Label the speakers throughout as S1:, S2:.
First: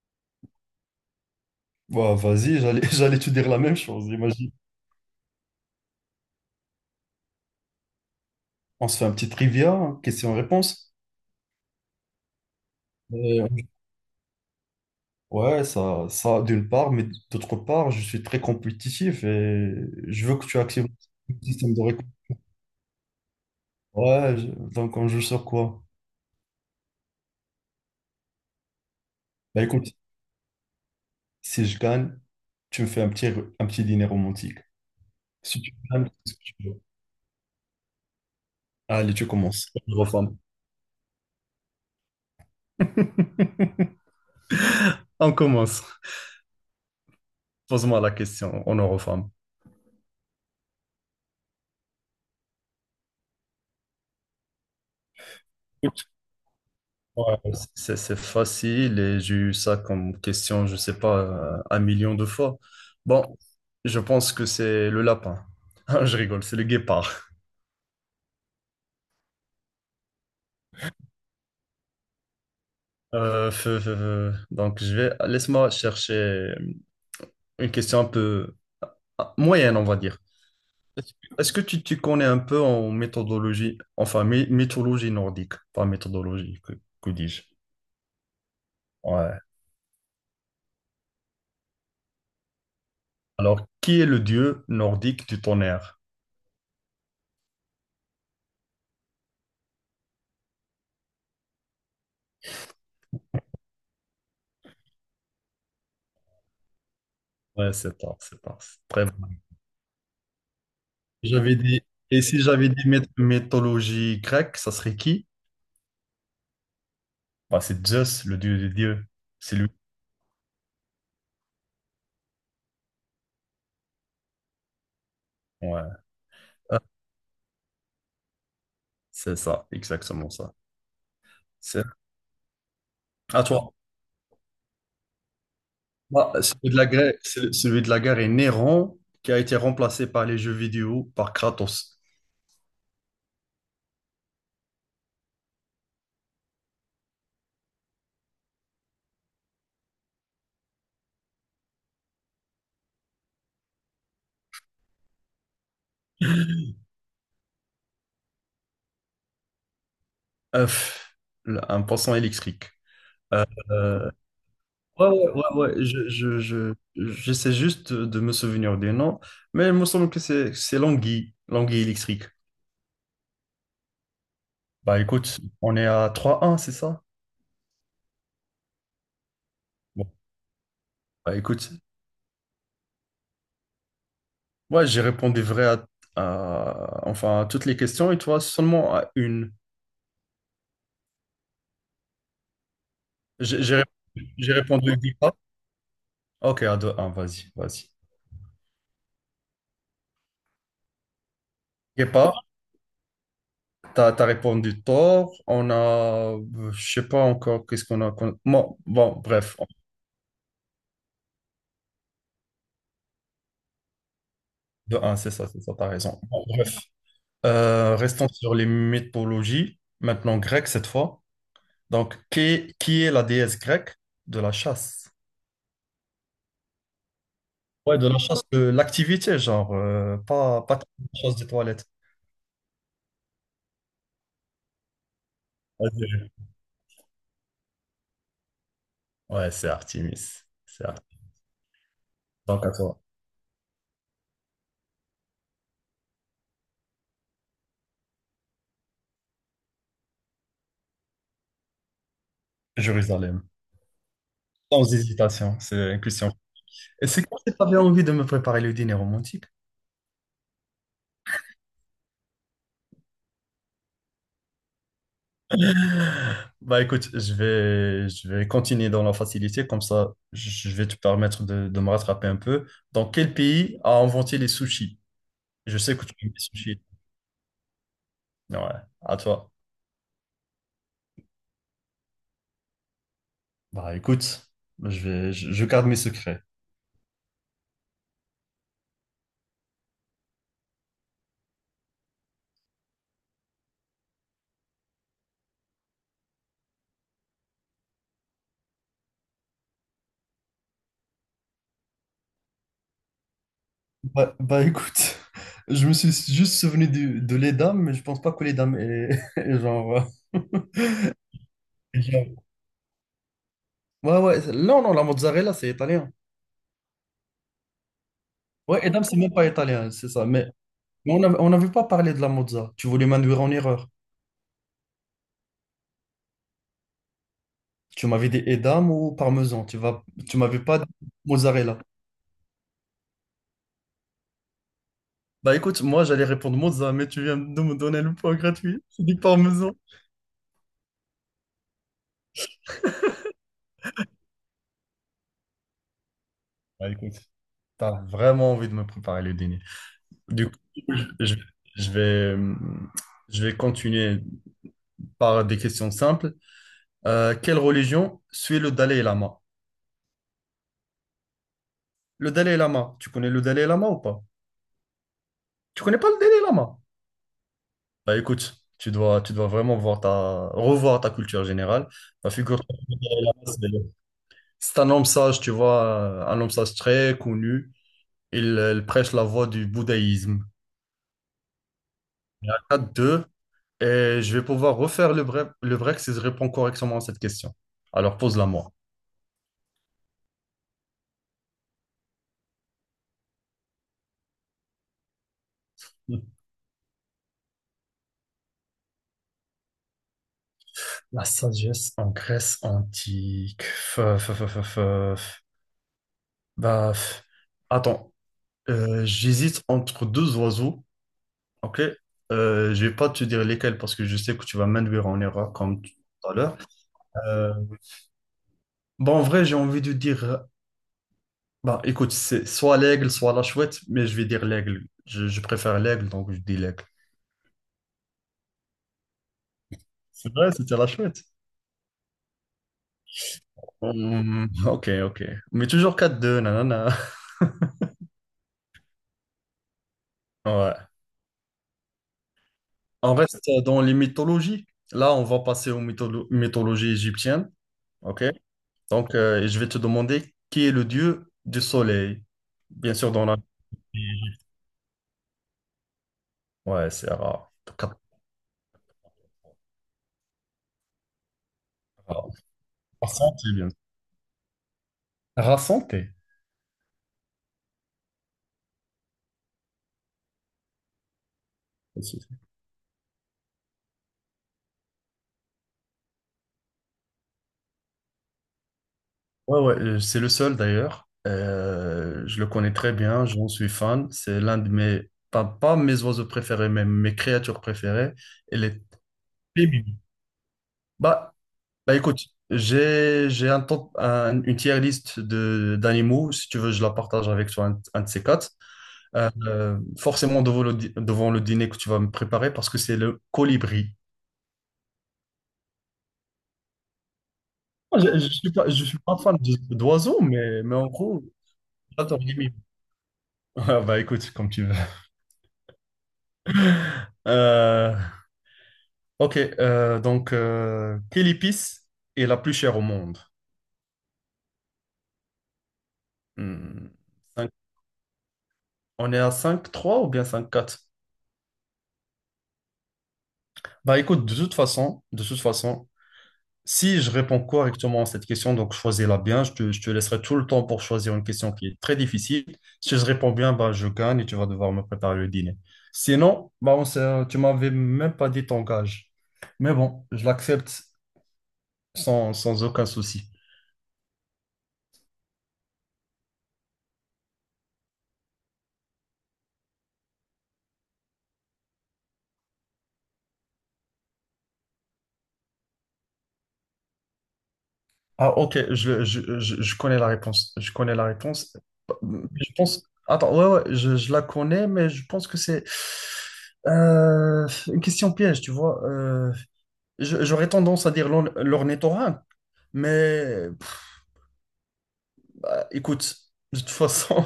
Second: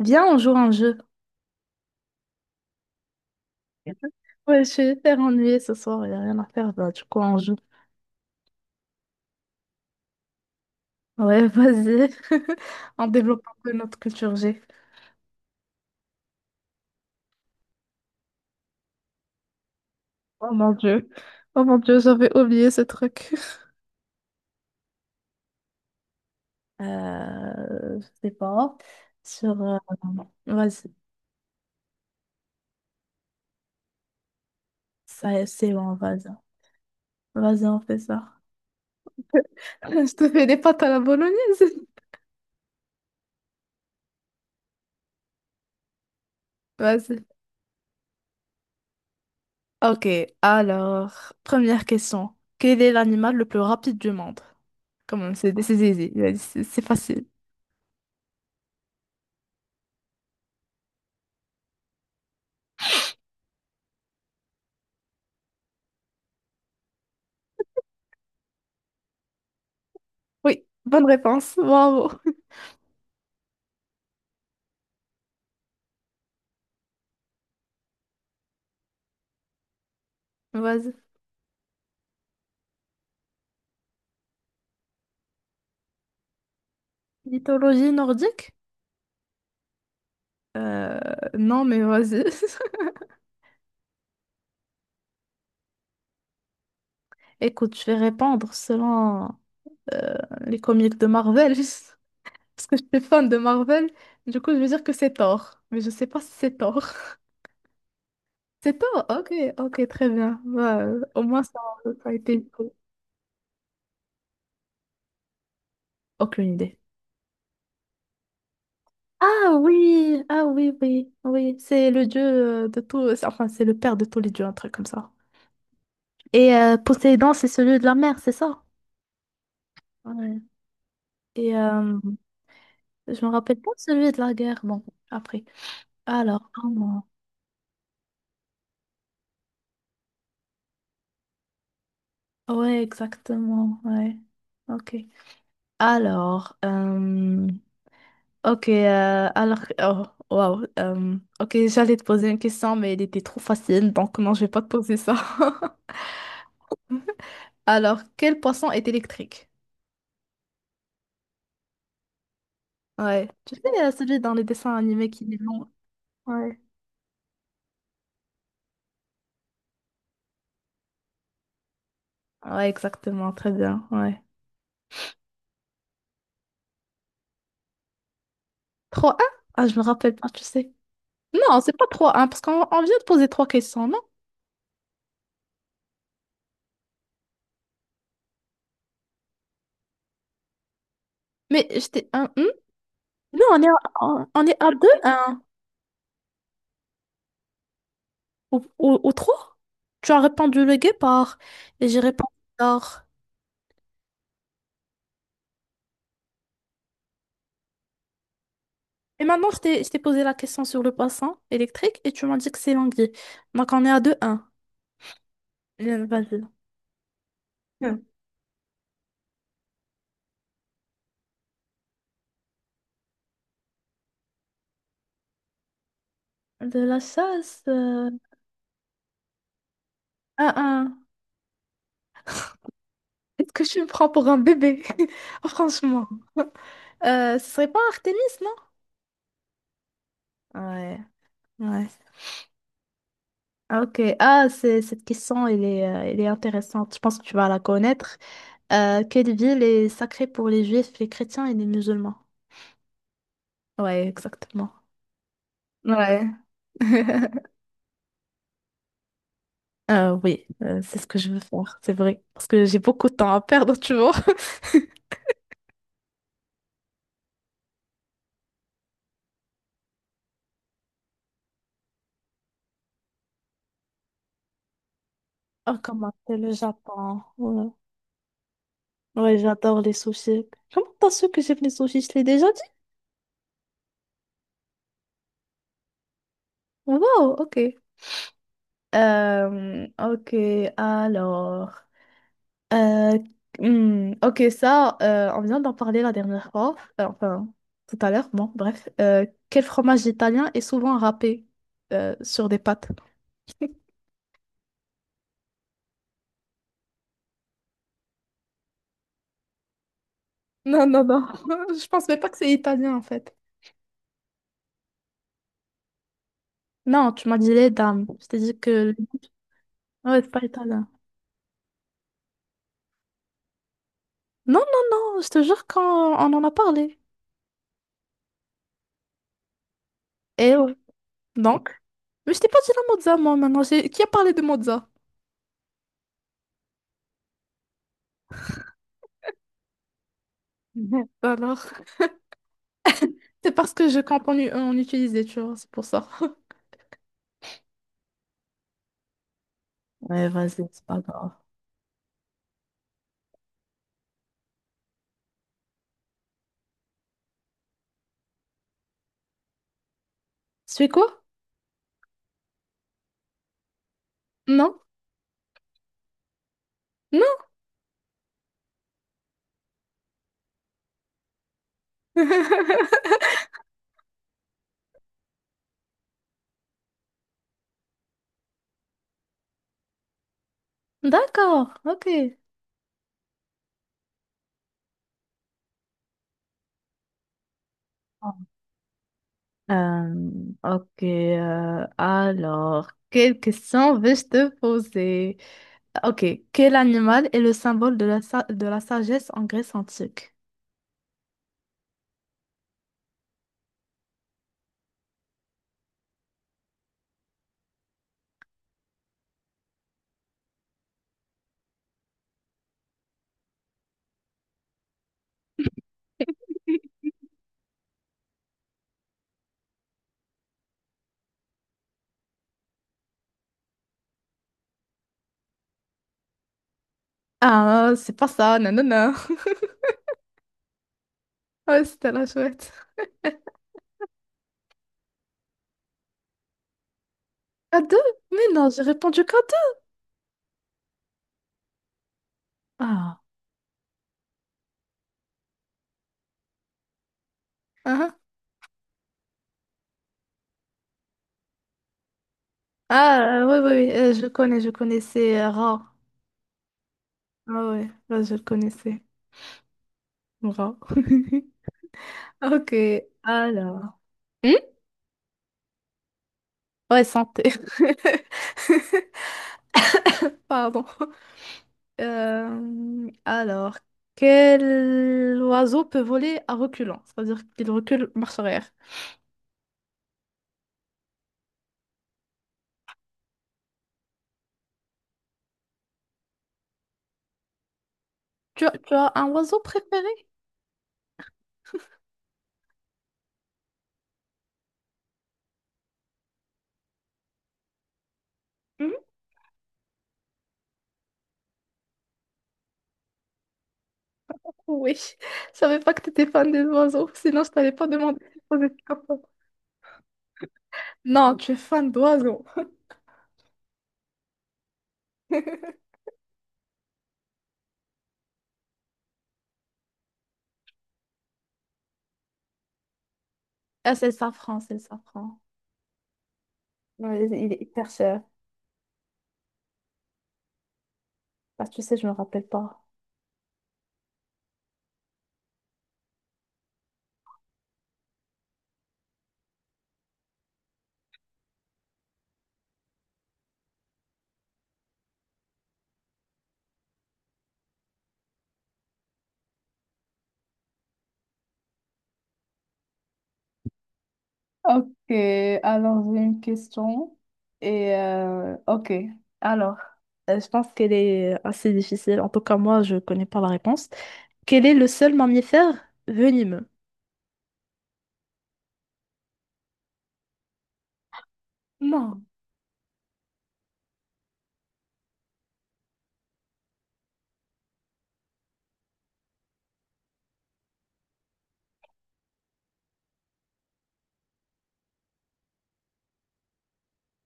S1: Viens, on joue à un jeu.
S2: Bah, vas-y, j'allais, j'allais te dire la même chose, imagine.
S1: Ouais, je suis hyper ennuyée ce soir, il n'y a rien à faire, bah, du coup, on joue.
S2: On se fait un petit trivia, hein, question-réponse.
S1: Ouais, vas-y. On développe
S2: Euh,
S1: un peu notre culture G.
S2: ouais, ça d'une part, mais d'autre part, je suis très compétitif et je veux que
S1: Oh
S2: tu
S1: mon
S2: actives
S1: Dieu.
S2: le
S1: Oh
S2: système
S1: mon
S2: de
S1: Dieu,
S2: récompense.
S1: j'avais oublié ce truc.
S2: Ouais, je- donc on joue sur quoi?
S1: Je sais pas. Sur.
S2: Bah écoute,
S1: Vas-y.
S2: si je gagne, tu me fais un petit dîner romantique.
S1: Ça,
S2: Si
S1: c'est
S2: tu
S1: bon,
S2: gagnes,
S1: vas-y.
S2: c'est ce que tu veux.
S1: Vas-y, on fait ça.
S2: Allez, tu commences. On
S1: Je te
S2: referme.
S1: fais des pâtes à la bolognaise.
S2: On commence.
S1: Vas-y.
S2: Pose-moi la question, on en refait.
S1: Ok, alors, première question. Quel est l'animal le plus rapide du monde? Comment c'est easy, c'est facile.
S2: C'est facile et j'ai eu ça comme question, je sais pas, un million de fois. Bon, je pense que c'est le lapin. Ah, je rigole, c'est le guépard.
S1: Oui, bonne réponse. Bravo.
S2: Feu, feu, feu. Donc, je vais... Laisse-moi chercher une question un peu moyenne, on va dire.
S1: Vas-y.
S2: Est-ce que tu connais un peu en méthodologie, enfin, mythologie nordique, pas méthodologie, que dis-je?
S1: Mythologie nordique?
S2: Ouais.
S1: Non, mais vas-y.
S2: Alors, qui est le dieu nordique du tonnerre?
S1: Écoute, je vais répondre selon euh, les comics de Marvel, parce que je suis fan de Marvel. Du coup, je vais dire que c'est Thor, mais je sais pas si c'est Thor.
S2: Ouais, c'est tard, c'est tard.
S1: C'est
S2: C'est très
S1: Thor?
S2: bon.
S1: Ok, ok, très bien. Bah, au moins, ça,
S2: J'avais dit,
S1: ça a
S2: et si
S1: été...
S2: j'avais dit mythologie grecque, ça serait qui?
S1: Aucune idée.
S2: Bah, c'est Zeus, le dieu des dieux. C'est
S1: Ah
S2: lui.
S1: oui, ah oui, oui, oui. C'est le dieu de tout... Enfin, c'est le père de tous les dieux, un truc comme ça.
S2: Ouais.
S1: Et
S2: Ah,
S1: Poséidon, c'est celui de la mer, c'est ça?
S2: c'est ça, exactement
S1: Ouais.
S2: ça.
S1: Et
S2: C'est
S1: je me
S2: à
S1: rappelle pas
S2: toi.
S1: de celui de la guerre. Bon, après.
S2: Bah,
S1: Alors, ah non.
S2: celui de la guerre est Néron, qui a été remplacé par les jeux vidéo par Kratos.
S1: Ouais, exactement. Ouais. Ok. Alors, ok. Alors, oh, wow. Ok, j'allais te poser une question, mais elle était trop facile, donc non, je vais pas te poser ça. Alors, quel poisson est électrique?
S2: Euh, pff, un poisson électrique.
S1: Ouais. Tu sais,
S2: Euh,
S1: celui dans les dessins animés
S2: ouais,
S1: qui
S2: ouais,
S1: est
S2: ouais,
S1: long.
S2: ouais,
S1: Ouais.
S2: j'essaie juste de me souvenir des noms, mais il me semble que c'est l'anguille, l'anguille électrique.
S1: Ouais, exactement. Très bien. Ouais.
S2: Bah écoute, on est à 3-1, c'est ça?
S1: Trois un. Ah, je me
S2: Bon,
S1: rappelle pas, tu sais.
S2: bah,
S1: Non,
S2: écoute,
S1: c'est pas trois un parce qu'on on vient de poser trois questions.
S2: moi j'ai répondu vrai enfin, à toutes les questions et toi seulement à une.
S1: Mais j'étais un. Hmm. Non, on
S2: J'ai
S1: est
S2: j'ai
S1: à, on
S2: répondu
S1: on
S2: j'ai
S1: est à deux,
S2: répondu Guépa.
S1: un
S2: Ok, à deux, un, vas-y, vas-y.
S1: ou trois. Tu as répondu le guépard et j'ai
S2: Guépa,
S1: répondu l'or.
S2: t'as, t'as répondu tort. On a, je sais pas encore qu'est-ce qu'on a. Bon, bon,
S1: Et maintenant,
S2: bref,
S1: je t'ai posé la question sur le poisson électrique et tu m'as dit que c'est l'anguille. Donc, on est à deux, un.
S2: de un, c'est ça, t'as raison.
S1: Vas-y.
S2: Bon, bref,
S1: Hmm.
S2: restons sur les mythologies. Maintenant, grecque cette fois. Donc, qui est la déesse grecque de la chasse?
S1: De la chasse.
S2: Ouais, de
S1: Euh,
S2: la chasse, de l'activité, genre,
S1: un,
S2: pas de
S1: un.
S2: la chasse des toilettes.
S1: Est-ce que tu me prends pour un bébé? Franchement.
S2: Vas-y.
S1: Ce serait pas Artemis, non?
S2: Ouais, c'est Artemis. C'est
S1: Ouais,
S2: Artemis.
S1: ouais.
S2: Donc à toi.
S1: Ah, ok. Ah, c'est, cette question, elle est intéressante. Je pense que tu vas la connaître. Quelle ville est sacrée pour les juifs, les chrétiens et les musulmans?
S2: Jérusalem.
S1: Ouais, exactement.
S2: Sans hésitation, c'est une
S1: Ouais.
S2: question. Et c'est quand tu avais envie de me préparer le dîner romantique?
S1: Oui, c'est ce que je veux faire, c'est vrai. Parce que j'ai beaucoup de temps à perdre, tu vois.
S2: Bah écoute, je vais continuer dans la facilité, comme ça je vais te permettre de me rattraper un peu. Dans quel pays a inventé les sushis? Je
S1: Oh,
S2: sais que
S1: comment
S2: tu aimes
S1: c'est
S2: les
S1: le
S2: sushis.
S1: Japon? Ouais.
S2: Ouais, à
S1: Ouais,
S2: toi.
S1: j'adore les sushis. Comment t'as su que j'aime les sushis? Je l'ai déjà dit?
S2: Bah écoute, je garde mes secrets.
S1: Wow, ok. Ok, alors. Euh, ok, ça, on vient d'en parler la dernière fois, enfin tout à l'heure, bon, bref. Quel fromage italien est souvent râpé sur des pâtes?
S2: Écoute, je me suis juste souvenu de les dames, mais je pense pas que les dames est est genre. Euh,
S1: Non, non, non, je
S2: est
S1: pense même pas
S2: genre-
S1: que c'est italien en fait.
S2: Ouais, ouais, non, non, la mozzarella, c'est italien.
S1: Non, tu m'as dit les dames, je t'ai dit
S2: Ouais, et
S1: que...
S2: dames, c'est même pas italien, c'est
S1: Ouais,
S2: ça.
S1: c'est pas
S2: Mais
S1: italien.
S2: on n'avait pas parlé de la mozza. Tu voulais m'induire en erreur.
S1: Non, non, non, je te jure qu'on on en a parlé.
S2: Tu m'avais dit edam ou parmesan. Tu
S1: Et
S2: m'avais
S1: ouais.
S2: pas dit
S1: Donc?
S2: mozzarella.
S1: Mais je t'ai pas dit la mozza, moi, maintenant. J'ai- Qui a parlé de mozza?
S2: Bah écoute, moi j'allais répondre mozza, mais tu viens de me donner le point gratuit. C'est du parmesan.
S1: Mhm. Alors, c'est parce que je compte en, u- en utiliser, tu vois, c'est pour ça.
S2: Bah écoute, t'as vraiment envie de me préparer le dîner.
S1: Ouais,
S2: Du coup,
S1: vas-y, c'est pas grave.
S2: je, je vais, euh, je vais continuer par des questions simples. Quelle religion suit le Dalai Lama?
S1: C'est quoi?
S2: Le Dalai Lama, tu connais le Dalai Lama ou pas?
S1: Non?
S2: Tu connais pas le Dalai Lama?
S1: Non?
S2: Bah écoute, tu dois vraiment voir revoir ta culture générale. Bah, figure-toi que le Dalai Lama, c'est un homme sage, tu vois, un homme sage très connu. Il prêche la voie du bouddhisme.
S1: D'accord, ok.
S2: 4-2, et je vais pouvoir refaire le break si je réponds correctement à cette question. Alors pose-la moi.
S1: Euh, ok, alors, quelle question vais-je te poser? Ok, quel animal est le symbole de la, sa- de la sagesse en Grèce antique?
S2: La sagesse en Grèce antique. Bah, f- Attends, j'hésite entre deux oiseaux, ok? Je vais pas te dire lesquels parce que je sais que tu vas m'induire en erreur comme tu- tout à l'heure. Euh, en vrai, j'ai envie de dire, bah, écoute, c'est soit l'aigle, soit la chouette, mais je vais dire l'aigle. Je préfère l'aigle, donc je dis l'aigle.
S1: Ah, c'est pas ça, non, non, non.
S2: C'est vrai, c'était la chouette.
S1: Ouais, c'était la chouette.
S2: Ok, ok. Mais toujours 4-2, nanana.
S1: À deux? Mais non, j'ai répondu qu'à deux.
S2: Ouais. On
S1: Ah,
S2: reste dans les mythologies. Là, on va passer aux mythologies égyptiennes.
S1: ah,
S2: OK? Donc, et je vais te demander qui est le dieu du soleil. Bien sûr, dans la...
S1: ah, oui, oui, oui, je connais, je connaissais Ra.
S2: Ouais, c'est Ra.
S1: Ah, ouais, ouais, je le connaissais, Ra.
S2: Ra
S1: Ok,
S2: Santé, bien sûr.
S1: alors. Hmm.
S2: Ra Santé.
S1: Ouais, santé. Pardon. Alors, quel oiseau peut voler à reculant? C'est-à-dire qu'il recule marche arrière.
S2: Ouais, ouais, c'est le seul d'ailleurs. Je le connais très bien, j'en suis fan. C'est l'un de mes, pas mes oiseaux préférés, mais mes créatures préférées. Elle est
S1: Tu as un oiseau
S2: très mimi.
S1: préféré?
S2: Bah, Bah écoute, j'ai un temps une tier list de d'animaux. Si tu veux, je la partage avec toi, un de ces quatre.
S1: Hmm.
S2: Forcément devant devant le dîner que tu vas me préparer parce que c'est le colibri.
S1: Oui. Je savais pas que tu étais fan des oiseaux, sinon je t'avais pas demandé de poser
S2: Je
S1: cette
S2: suis pas
S1: question.
S2: fan d'oiseaux, mais en gros,
S1: Non, tu es fan
S2: j'adore les
S1: d'oiseaux.
S2: mimes. Ah, bah écoute, comme tu veux. Euh, quelle épice est la plus chère au monde?
S1: Ah, c'est le safran, c'est le safran.
S2: Hmm,
S1: Ouais,
S2: cinq-
S1: il est hyper cher.
S2: on est à cinq trois ou bien cinq quatre.
S1: Bah, tu sais, je me rappelle pas.
S2: Bah écoute, de toute façon, de toute façon. Si je réponds correctement à cette question, donc choisis-la bien. Je te laisserai tout le temps pour choisir une question qui est très difficile. Si je réponds bien, bah, je gagne et tu vas devoir me préparer le dîner. Sinon, tu m'avais même pas dit ton gage. Mais bon, je l'accepte sans aucun souci.
S1: Ok, alors j'ai une question. Et ok, alors je pense qu'elle est assez difficile. En tout cas, moi, je connais pas la réponse. Quel est le seul mammifère venimeux?
S2: Je connais la réponse. Je connais la réponse.
S1: Non,
S2: Je pense. Attends, ouais, ouais, je la connais, mais je pense que c'est une question piège, tu vois. J'aurais tendance à dire l'ornithorynque, mais écoute, de toute façon,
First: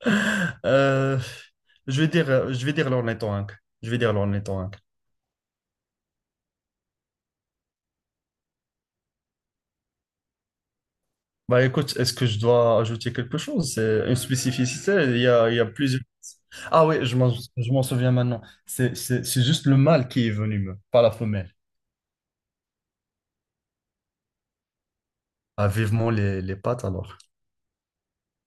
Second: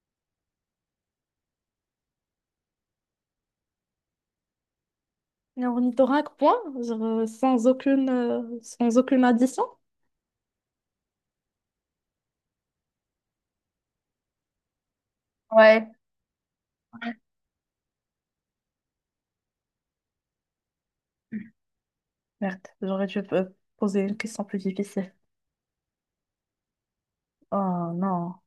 S2: euh, je vais dire l'ornithorynque. Je vais dire l'ornithorynque.
S1: un ornithorynque, point, genre, sans aucune, sans aucune addition.
S2: Bah écoute, est-ce que je dois ajouter quelque chose? C'est une spécificité, il y a
S1: Ouais.
S2: plusieurs. Ah oui, je m'en souviens maintenant. C'est juste le mâle qui est venu, pas la femelle.
S1: Merde, j'aurais dû poser une question plus difficile.
S2: Ah, vivement les pattes alors.
S1: Oh non.